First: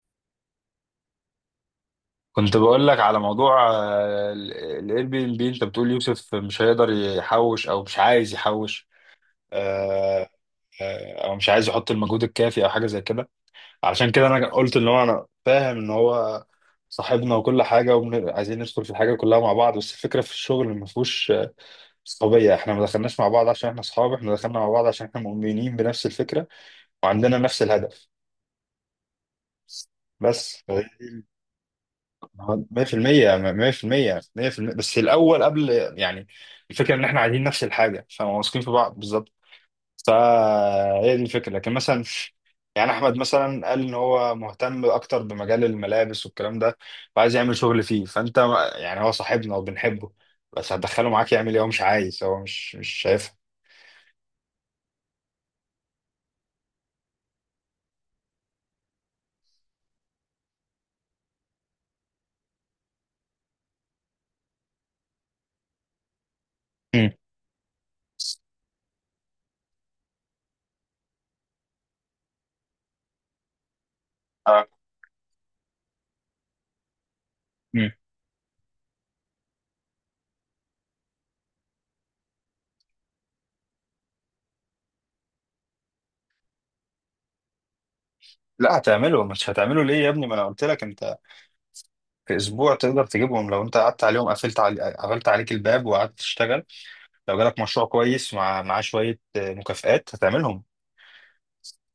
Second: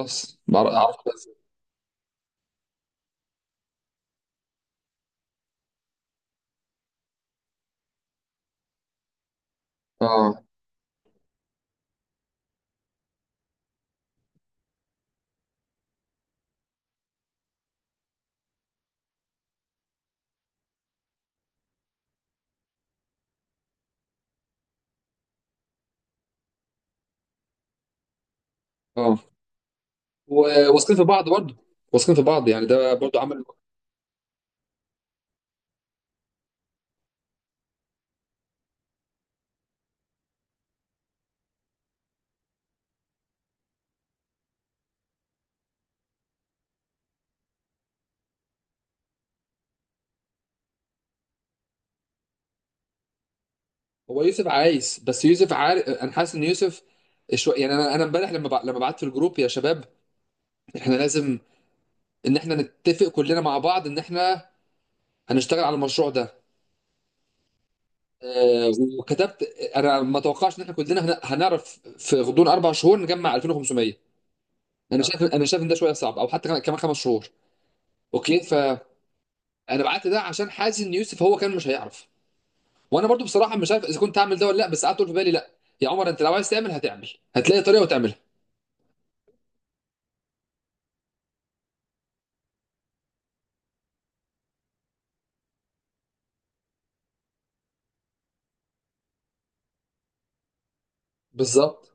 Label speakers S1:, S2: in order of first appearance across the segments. S1: بس اعرف بس.
S2: كنت بقول لك على موضوع الاير بي ام بي. انت بتقول يوسف مش هيقدر يحوش او مش عايز يحوش، آه،
S1: اه،
S2: او مش عايز يحط المجهود الكافي او حاجه زي كده. علشان كده انا قلت ان هو، انا فاهم ان هو صاحبنا وكل حاجه، وعايزين ندخل في الحاجه كلها مع بعض، بس الفكره في الشغل ما فيهوش صحوبيه. احنا ما دخلناش مع بعض عشان احنا اصحاب، احنا دخلنا مع بعض عشان احنا مؤمنين بنفس الفكره وعندنا نفس الهدف.
S1: اه.
S2: بس
S1: واثقين في بعض برضه. واثقين في بعض، يعني
S2: مية في
S1: ده برضه
S2: المية،
S1: عمل.
S2: مية في المية، مية في المية، بس الأول قبل، يعني الفكرة إن إحنا عايزين نفس الحاجة فواثقين في بعض بالظبط. فهي دي الفكرة. لكن مثلا يعني أحمد مثلا قال إن هو مهتم أكتر بمجال الملابس والكلام ده وعايز يعمل شغل فيه. فأنت يعني هو صاحبنا وبنحبه، بس هتدخله معاك يعمل إيه؟ هو مش عايز، هو مش شايفها.
S1: هو يوسف عايز، بس يوسف عارف، انا حاسس ان يوسف شويه، يعني انا امبارح لما بعت في الجروب: يا شباب احنا لازم ان احنا نتفق كلنا مع بعض ان احنا هنشتغل على المشروع ده.
S2: مم.
S1: آه، وكتبت، انا ما توقعش ان احنا كلنا هنعرف في غضون اربع شهور نجمع 2,500.
S2: آه.
S1: انا شايف ان ده شويه صعب، او حتى كمان خمس شهور.
S2: مم.
S1: اوكي، فانا بعت ده عشان حاسس ان يوسف هو كان مش هيعرف. وانا برضو بصراحه مش عارف اذا كنت هعمل ده ولا لا، بس قعدت اقول في بالي: لا يا عمر، انت لو عايز تعمل هتعمل، هتلاقي طريقه وتعملها.
S2: لا هتعمله. مش هتعمله ليه يا ابني؟ ما انا قلت لك انت في اسبوع تقدر تجيبهم لو انت قعدت عليهم، قفلت علي... قفلت عليك الباب وقعدت تشتغل. لو جالك مشروع كويس ومع معاه شوية مكافآت هتعملهم.
S1: بالظبط.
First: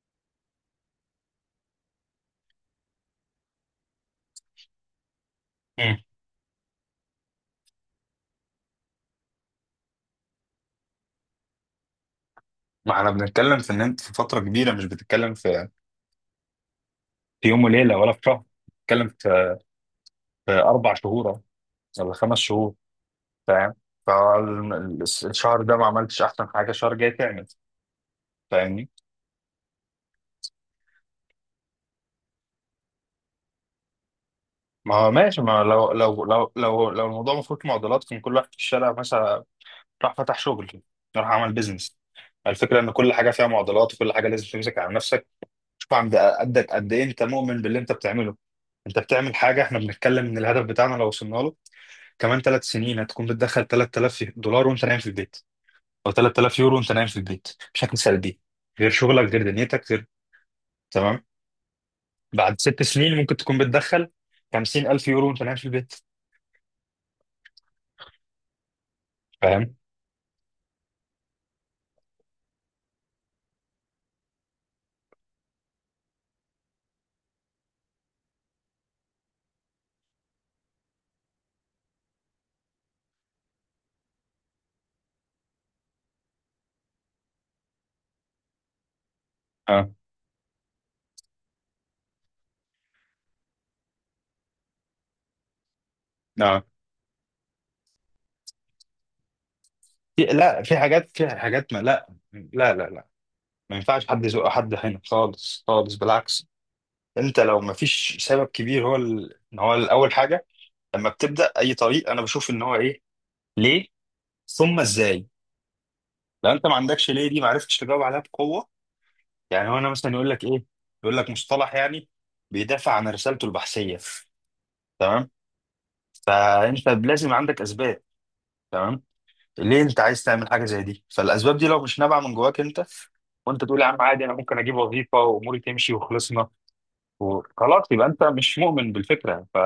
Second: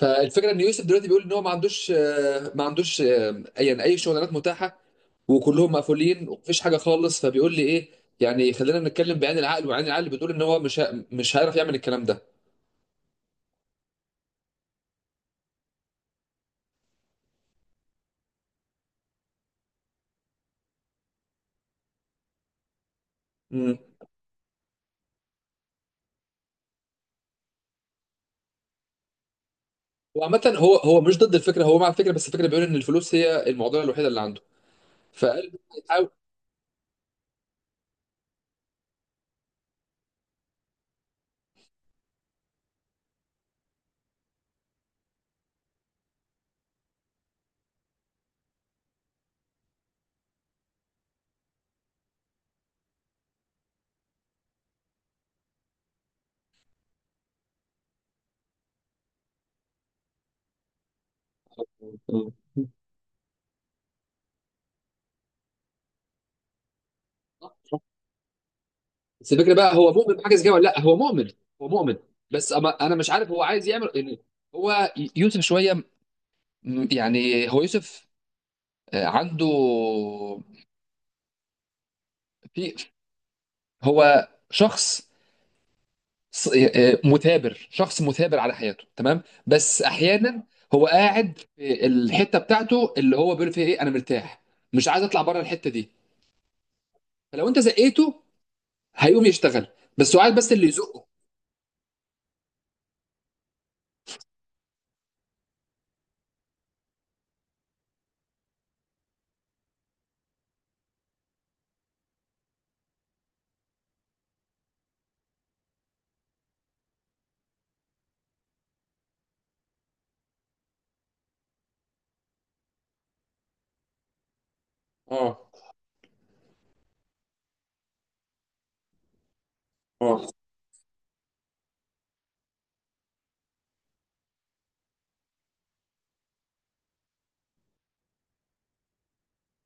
S1: فالفكره ان يوسف دلوقتي بيقول ان هو ما عندوش يعني اي شغلانات متاحه، وكلهم
S2: مم.
S1: مقفولين ومفيش حاجه خالص. فبيقول لي ايه؟ يعني خلينا نتكلم بعين العقل، وعين العقل بتقول ان هو مش هيعرف يعمل الكلام ده.
S2: ما احنا بنتكلم في ان انت في فترة كبيرة، مش بتتكلم في في يوم وليلة ولا في شهر، بتتكلم في في اربع شهور ولا خمس شهور، فاهم؟
S1: امم.
S2: فالشهر ده ما عملتش احسن حاجة، الشهر الجاي تعمل، فاهمني؟
S1: وعامه هو، هو مش ضد الفكره، هو مع الفكره، بس الفكره بيقول ان الفلوس هي المعضله الوحيده اللي عنده.
S2: ما هو ماشي.
S1: فقال
S2: ما
S1: هو
S2: لو
S1: هيحاول.
S2: لو لو لو لو الموضوع مفروض معضلات، كان كل واحد في الشارع مثلا راح فتح شغل، راح عمل بيزنس. الفكرة ان كل حاجة فيها معضلات، وكل حاجة لازم تمسك على نفسك. شوف عند قدك قد ايه انت مؤمن باللي انت بتعمله. انت بتعمل حاجه، احنا بنتكلم ان الهدف بتاعنا لو وصلنا له كمان ثلاث سنين، هتكون بتدخل 3000$ وانت نايم في البيت، او 3000 يورو وانت نايم في البيت، بشكل سلبي. غير شغلك، غير دنيتك، غير. تمام؟
S1: مم.
S2: بعد ست سنين ممكن تكون بتدخل 50000 يورو وانت نايم في البيت،
S1: بس الفكره بقى،
S2: فاهم؟
S1: هو مؤمن بحاجه زي كده ولا لا؟ هو مؤمن. هو مؤمن، بس أما انا مش عارف هو عايز يعمل يعني. هو يوسف شويه، يعني هو يوسف عنده، في، هو شخص، مثابر، شخص مثابر على حياته، تمام، بس
S2: اه
S1: احيانا هو قاعد في الحته بتاعته اللي هو بيقول فيها ايه: انا مرتاح، مش عايز اطلع بره الحته دي.
S2: اه.
S1: فلو انت زقيته هيقوم يشتغل، بس هو
S2: في،
S1: عايز بس
S2: لا،
S1: اللي
S2: في
S1: يزقه.
S2: حاجات، في حاجات، ما، لا ما ينفعش حد يزق حد هنا خالص خالص. بالعكس، انت لو ما فيش سبب كبير، هو ال... هو اول حاجه لما بتبدا اي طريق، انا بشوف ان هو ايه، ليه، ثم ازاي. لو انت ما عندكش ليه دي، ما عرفتش تجاوب عليها بقوه. يعني هو انا مثلا يقول لك ايه، يقول لك مصطلح يعني بيدافع عن رسالته البحثيه، تمام؟
S1: اه،
S2: فانت لازم عندك اسباب، تمام؟ ليه انت عايز
S1: اه.
S2: تعمل حاجه زي دي؟ فالاسباب دي لو مش نابعه من جواك انت، وانت تقول يا عم عادي انا ممكن اجيب وظيفه واموري تمشي وخلصنا وخلاص، يبقى انت مش مؤمن بالفكره. ف...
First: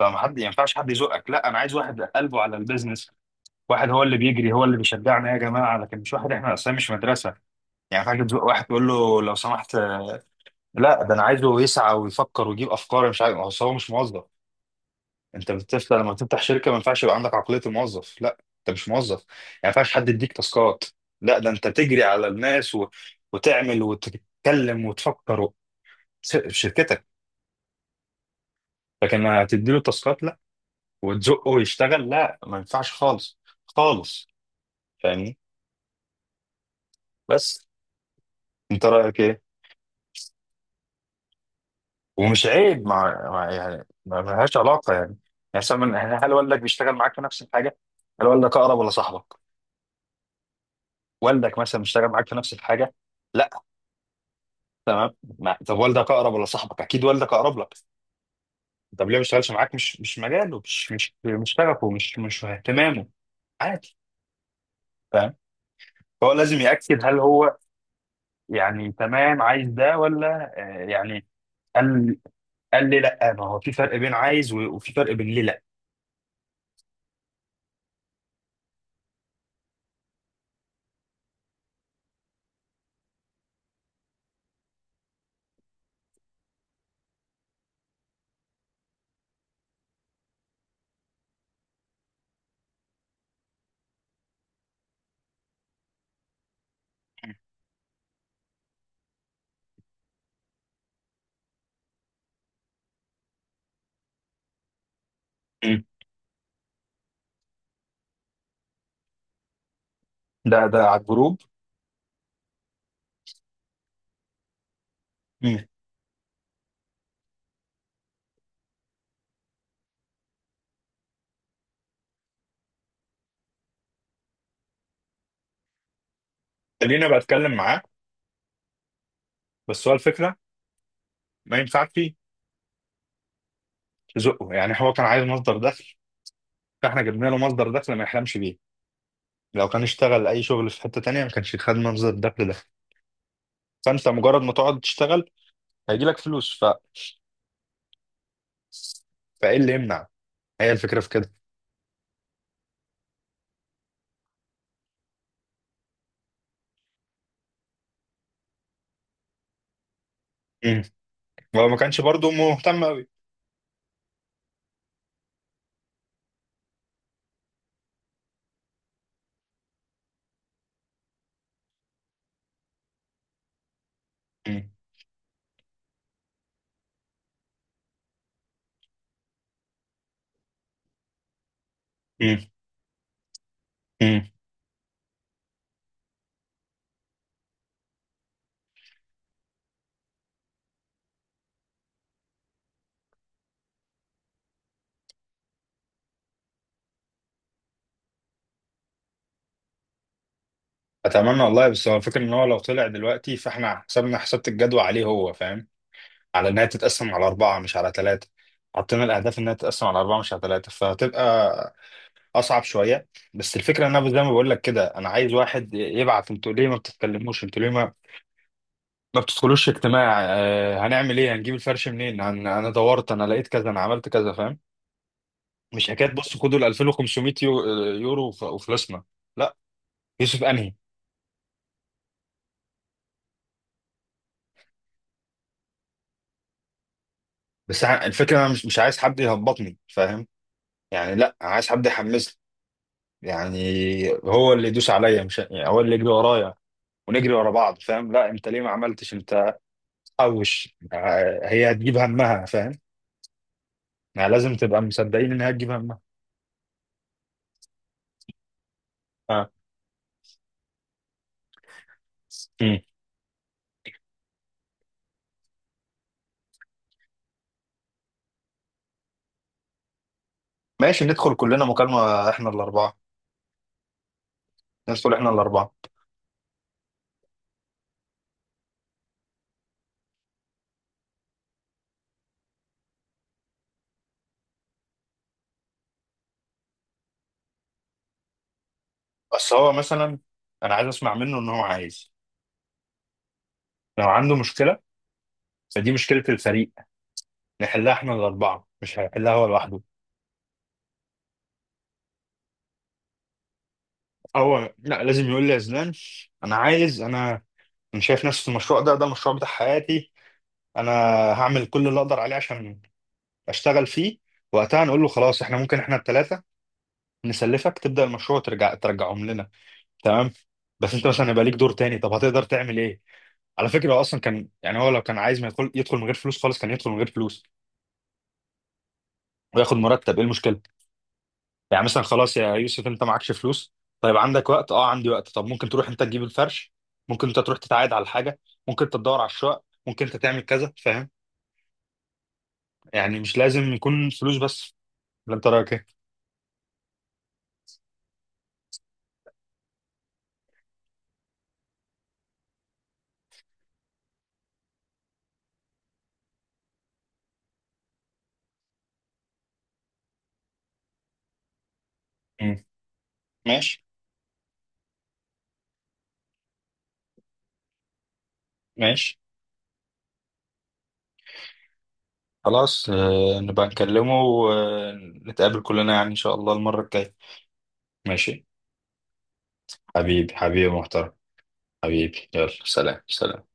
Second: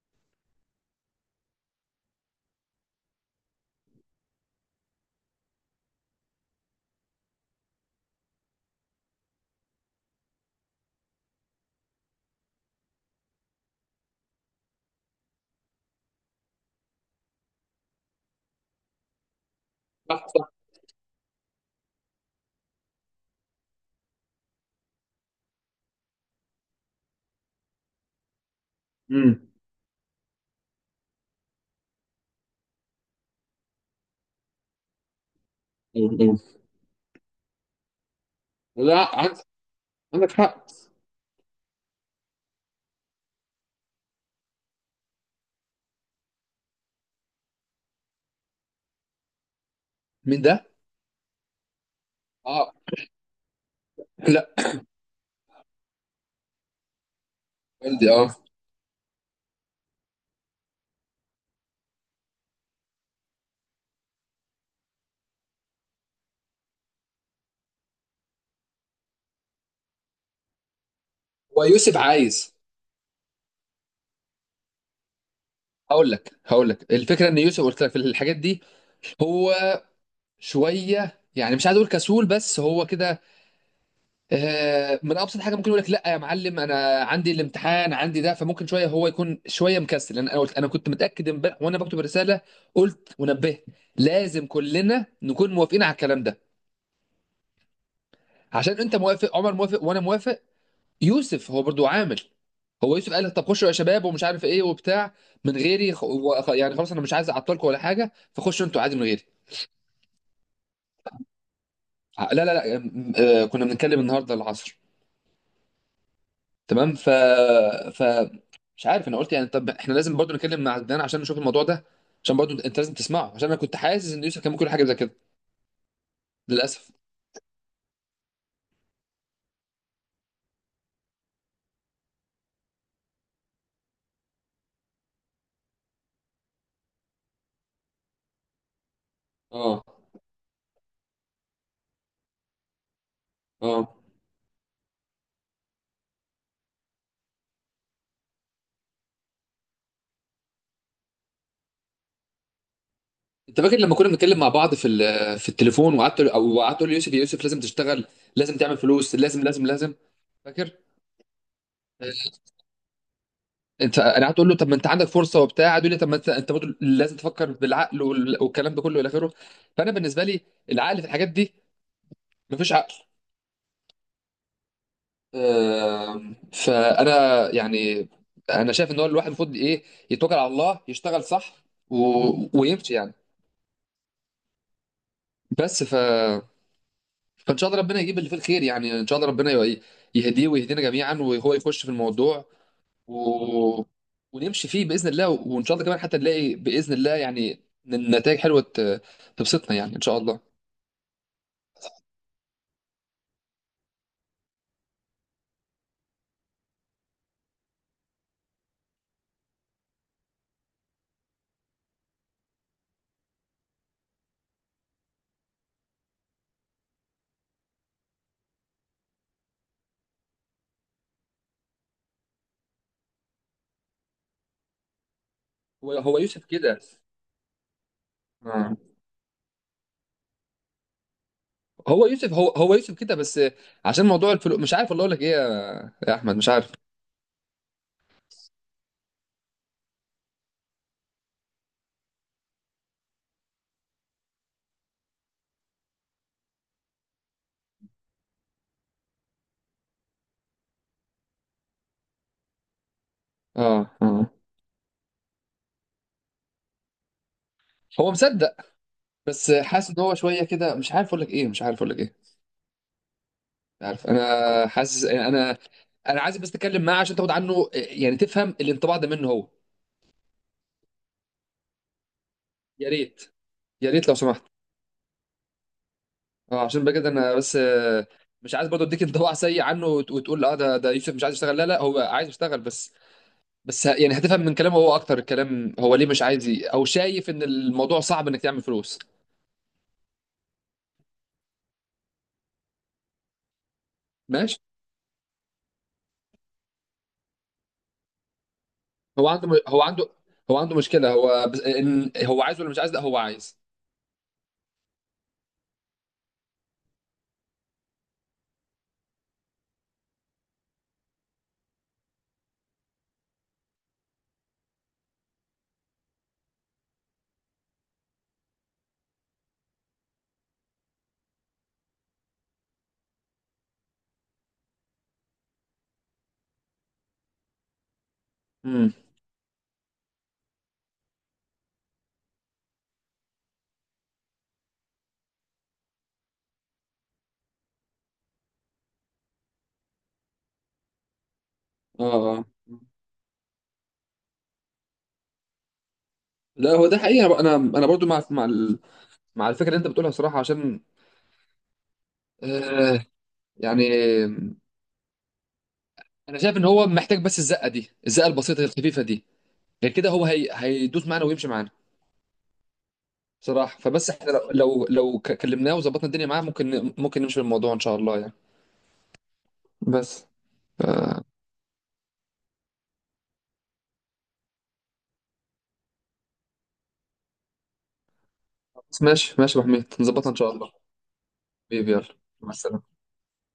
S2: فما حد، ما ينفعش حد يزقك. لا، انا عايز واحد قلبه على البيزنس. واحد هو اللي بيجري، هو اللي بيشجعنا يا جماعه. لكن مش واحد، احنا اصلا مش مدرسه يعني. فاكر تزق واحد تقول له لو سمحت لا. ده انا عايزه يسعى ويفكر ويجيب افكار، مش عارف. أصل هو مش موظف. انت بتفتح، لما تفتح شركه، ما ينفعش يبقى عندك عقليه الموظف. لا، انت مش موظف يعني، ما ينفعش حد
S1: صح،
S2: يديك
S1: صح.
S2: تاسكات. لا، ده انت تجري على الناس و... وتعمل وتتكلم وتفكر و... س- في شركتك. لكن
S1: امم.
S2: ما تديله تاسكات لا، وتزقه يشتغل، لا، ما ينفعش خالص خالص، فاهمني؟ بس انت
S1: لا،
S2: رايك ايه؟
S1: عندك حق.
S2: ومش عيب. مع يعني ما لهاش علاقه يعني يعني. مثلا يعني هل والدك بيشتغل معاك في نفس الحاجه؟ هل والدك اقرب ولا صاحبك؟
S1: مين ده؟
S2: والدك مثلا بيشتغل معاك في نفس
S1: اه.
S2: الحاجه؟ لا؟
S1: لا.
S2: تمام. طب والدك اقرب ولا صاحبك؟ اكيد والدك اقرب لك.
S1: والدي، اه.
S2: طب ليه ما بيشتغلش معاك؟ مش مجاله، مش شغفه، مش اهتمامه، عادي. فاهم؟ فهو لازم يأكد هل هو يعني تمام عايز ده ولا يعني.
S1: هو يوسف
S2: قال،
S1: عايز.
S2: قال لي لا، ما هو في فرق بين عايز وفي فرق بين ليه لا.
S1: هقول لك الفكره ان يوسف، قلت لك في الحاجات دي، هو شويه، يعني مش عايز اقول كسول، بس هو كده. من ابسط حاجه ممكن يقول لك: لا يا معلم انا عندي الامتحان، عندي ده. فممكن شويه هو يكون شويه مكسل، لان انا قلت، انا كنت متاكد امبارح وانا بكتب الرساله، قلت ونبهت: لازم كلنا نكون موافقين على الكلام ده، عشان انت موافق، عمر موافق، وانا موافق. يوسف هو برضو عامل، هو يوسف قال: طب خشوا يا شباب، ومش عارف ايه وبتاع، من
S2: مم.
S1: غيري، يعني خلاص انا مش عايز اعطلكم ولا حاجه، فخشوا انتوا عادي من غيري.
S2: ده ده على الجروب؟
S1: لا، لا، لا، كنا بنتكلم النهارده العصر.
S2: مم.
S1: تمام. ف ف مش عارف، انا قلت يعني طب احنا لازم برضو نتكلم مع عدنان عشان نشوف الموضوع ده، عشان برضو انت لازم تسمعه، عشان انا كنت حاسس ان يوسف كان ممكن يقول حاجه زي كده، للاسف.
S2: خليني بتكلم معاه. بس هو الفكره ما ينفعش تزقه. يعني هو كان عايز مصدر دخل، فاحنا جبنا له مصدر دخل ما يحلمش بيه. لو
S1: اه،
S2: كان اشتغل اي شغل في حته تانية ما كانش خد مصدر الدخل ده.
S1: اه.
S2: فانت مجرد ما تقعد تشتغل، هيجي لك فلوس. ف... فايه اللي يمنع؟ هي الفكره في كده.
S1: انت فاكر لما كنا بنتكلم مع بعض في في التليفون، وقعدت، او قعدت تقول لي: يوسف، يا يوسف، لازم تشتغل، لازم تعمل فلوس، لازم، لازم، لازم. فاكر؟
S2: امم هو ما كانش برضه مهتم قوي.
S1: انت انا هتقول له طب ما انت عندك فرصه وبتاع، هتقول لي طب ما انت، انت برضه لازم تفكر بالعقل، والكلام ده كله الى اخره. فانا بالنسبه لي، العقل في الحاجات دي مفيش عقل.
S2: امم
S1: فانا يعني، انا شايف ان هو الواحد المفروض ايه: يتوكل على الله، يشتغل صح، و...
S2: امم
S1: ويمشي يعني.
S2: امم
S1: بس ف، فان شاء الله ربنا يجيب اللي فيه الخير، يعني ان شاء الله ربنا يهديه ويهدينا جميعا، وهو يخش في الموضوع، و... ونمشي فيه باذن الله، وان شاء الله كمان حتى نلاقي باذن الله يعني نتائج حلوه تبسطنا، يعني ان شاء الله.
S2: اتمنى والله. بس هو الفكره ان هو لو طلع دلوقتي، فاحنا حسبنا، حسبت الجدوى عليه، هو فاهم، على انها تتقسم على اربعه مش على ثلاثه. حطينا الاهداف انها تتقسم على اربعه مش على ثلاثه، فهتبقى اصعب شويه. بس الفكره ان انا زي ما بقول لك كده، انا عايز واحد يبعت انتوا ليه ما بتتكلموش، انتوا ليه ما ما بتدخلوش اجتماع، آه هنعمل ايه، هنجيب الفرش منين، هن... انا دورت، انا لقيت كذا، انا عملت كذا، فاهم؟ مش
S1: هو
S2: حكايه
S1: هو
S2: بص
S1: يوسف
S2: خدوا ال
S1: كده.
S2: 2500 يو... يورو
S1: آه.
S2: وفلوسنا. لا، يوسف انهي.
S1: هو يوسف، هو يوسف كده، بس عشان موضوع الفلوس، مش عارف والله اقول لك ايه يا احمد، مش عارف.
S2: بس ع- الفكره انا مش عايز حد يهبطني، فاهم؟ يعني لا، انا عايز حد يحمسني يعني، هو اللي يدوس عليا، مش يعني هو اللي يجري ورايا ونجري ورا بعض، فاهم؟ لا، انت ليه ما عملتش انت حوش؟ هي هتجيب همها، فاهم؟
S1: اه،
S2: يعني
S1: اه.
S2: لازم تبقى مصدقين ان هي تجيب همها.
S1: هو مصدق،
S2: اه.
S1: بس حاسس ان هو شويه كده، مش عارف اقول لك ايه، مش عارف اقول لك ايه.
S2: مم.
S1: مش عارف، انا حاسس، انا عايز بس اتكلم معاه عشان تاخد عنه يعني، تفهم الانطباع ده منه هو.
S2: ماشي، ندخل كلنا مكالمة احنا
S1: يا
S2: الأربعة.
S1: ريت، يا ريت لو سمحت.
S2: ندخل احنا الأربعة.
S1: اه، عشان بقى كده انا بس، مش عايز برضه اديك انطباع سيء عنه، وتقول: اه ده يوسف مش عايز يشتغل. لا، لا، هو عايز يشتغل، بس، بس يعني هتفهم من كلامه هو اكتر الكلام، هو ليه مش عايز او شايف ان الموضوع صعب انك تعمل فلوس.
S2: بس هو مثلا، أنا عايز أسمع منه إن هو عايز، لو عنده
S1: ماشي.
S2: مشكلة فدي مشكلة الفريق، نحلها احنا الأربعة، مش
S1: هو
S2: هيحلها هو
S1: عنده
S2: لوحده.
S1: هو عنده مشكلة هو، بس ان هو عايز ولا مش عايز؟ لا، هو عايز.
S2: هو لا، لازم يقول لي يا زلان أنا عايز أنا أنا شايف نفسي في المشروع ده، ده المشروع بتاع حياتي، أنا هعمل كل اللي أقدر عليه عشان أشتغل فيه. وقتها نقول له خلاص، احنا ممكن احنا التلاتة نسلفك، تبدأ المشروع وترجع ترجعهم لنا، تمام؟ بس انت مثلا يبقى ليك دور تاني، طب هتقدر تعمل ايه؟ على فكره هو اصلا كان يعني هو لو كان عايز ما يدخل يدخل من غير فلوس خالص، كان يدخل من غير فلوس
S1: امم.
S2: وياخد مرتب. ايه المشكله؟ يعني مثلا خلاص يا يوسف انت معكش فلوس، طيب عندك وقت، اه عندي وقت، طب ممكن تروح انت تجيب الفرش، ممكن انت تروح تتعايد على حاجه، ممكن انت تدور على الشقق، ممكن انت تعمل كذا، فاهم؟
S1: اه، اه.
S2: يعني مش لازم يكون فلوس بس. ولا انت رايك ايه؟
S1: لا، هو ده حقيقة، انا برضو مع، مع الفكرة اللي انت بتقولها، صراحة، عشان آه يعني، انا شايف ان هو محتاج بس الزقة دي، الزقة البسيطة الخفيفة دي، غير كده هو هيدوس معانا ويمشي معانا.
S2: مم.
S1: بصراحه،
S2: ماشي
S1: فبس احنا كلمناه وظبطنا الدنيا معاه، ممكن نمشي بالموضوع ان شاء الله يعني.
S2: ماشي.
S1: بس آه،
S2: خلاص نبقى نكلمه ونتقابل كلنا يعني ان شاء الله المره الجايه. ماشي.
S1: ماشي. ماشي يا ابو حميد، نظبطها
S2: حبيبي
S1: ان شاء
S2: حبيبي
S1: الله.
S2: محترم.
S1: حبيبي يلا،
S2: حبيبي يلا
S1: مع السلامه.
S2: سلام سلام.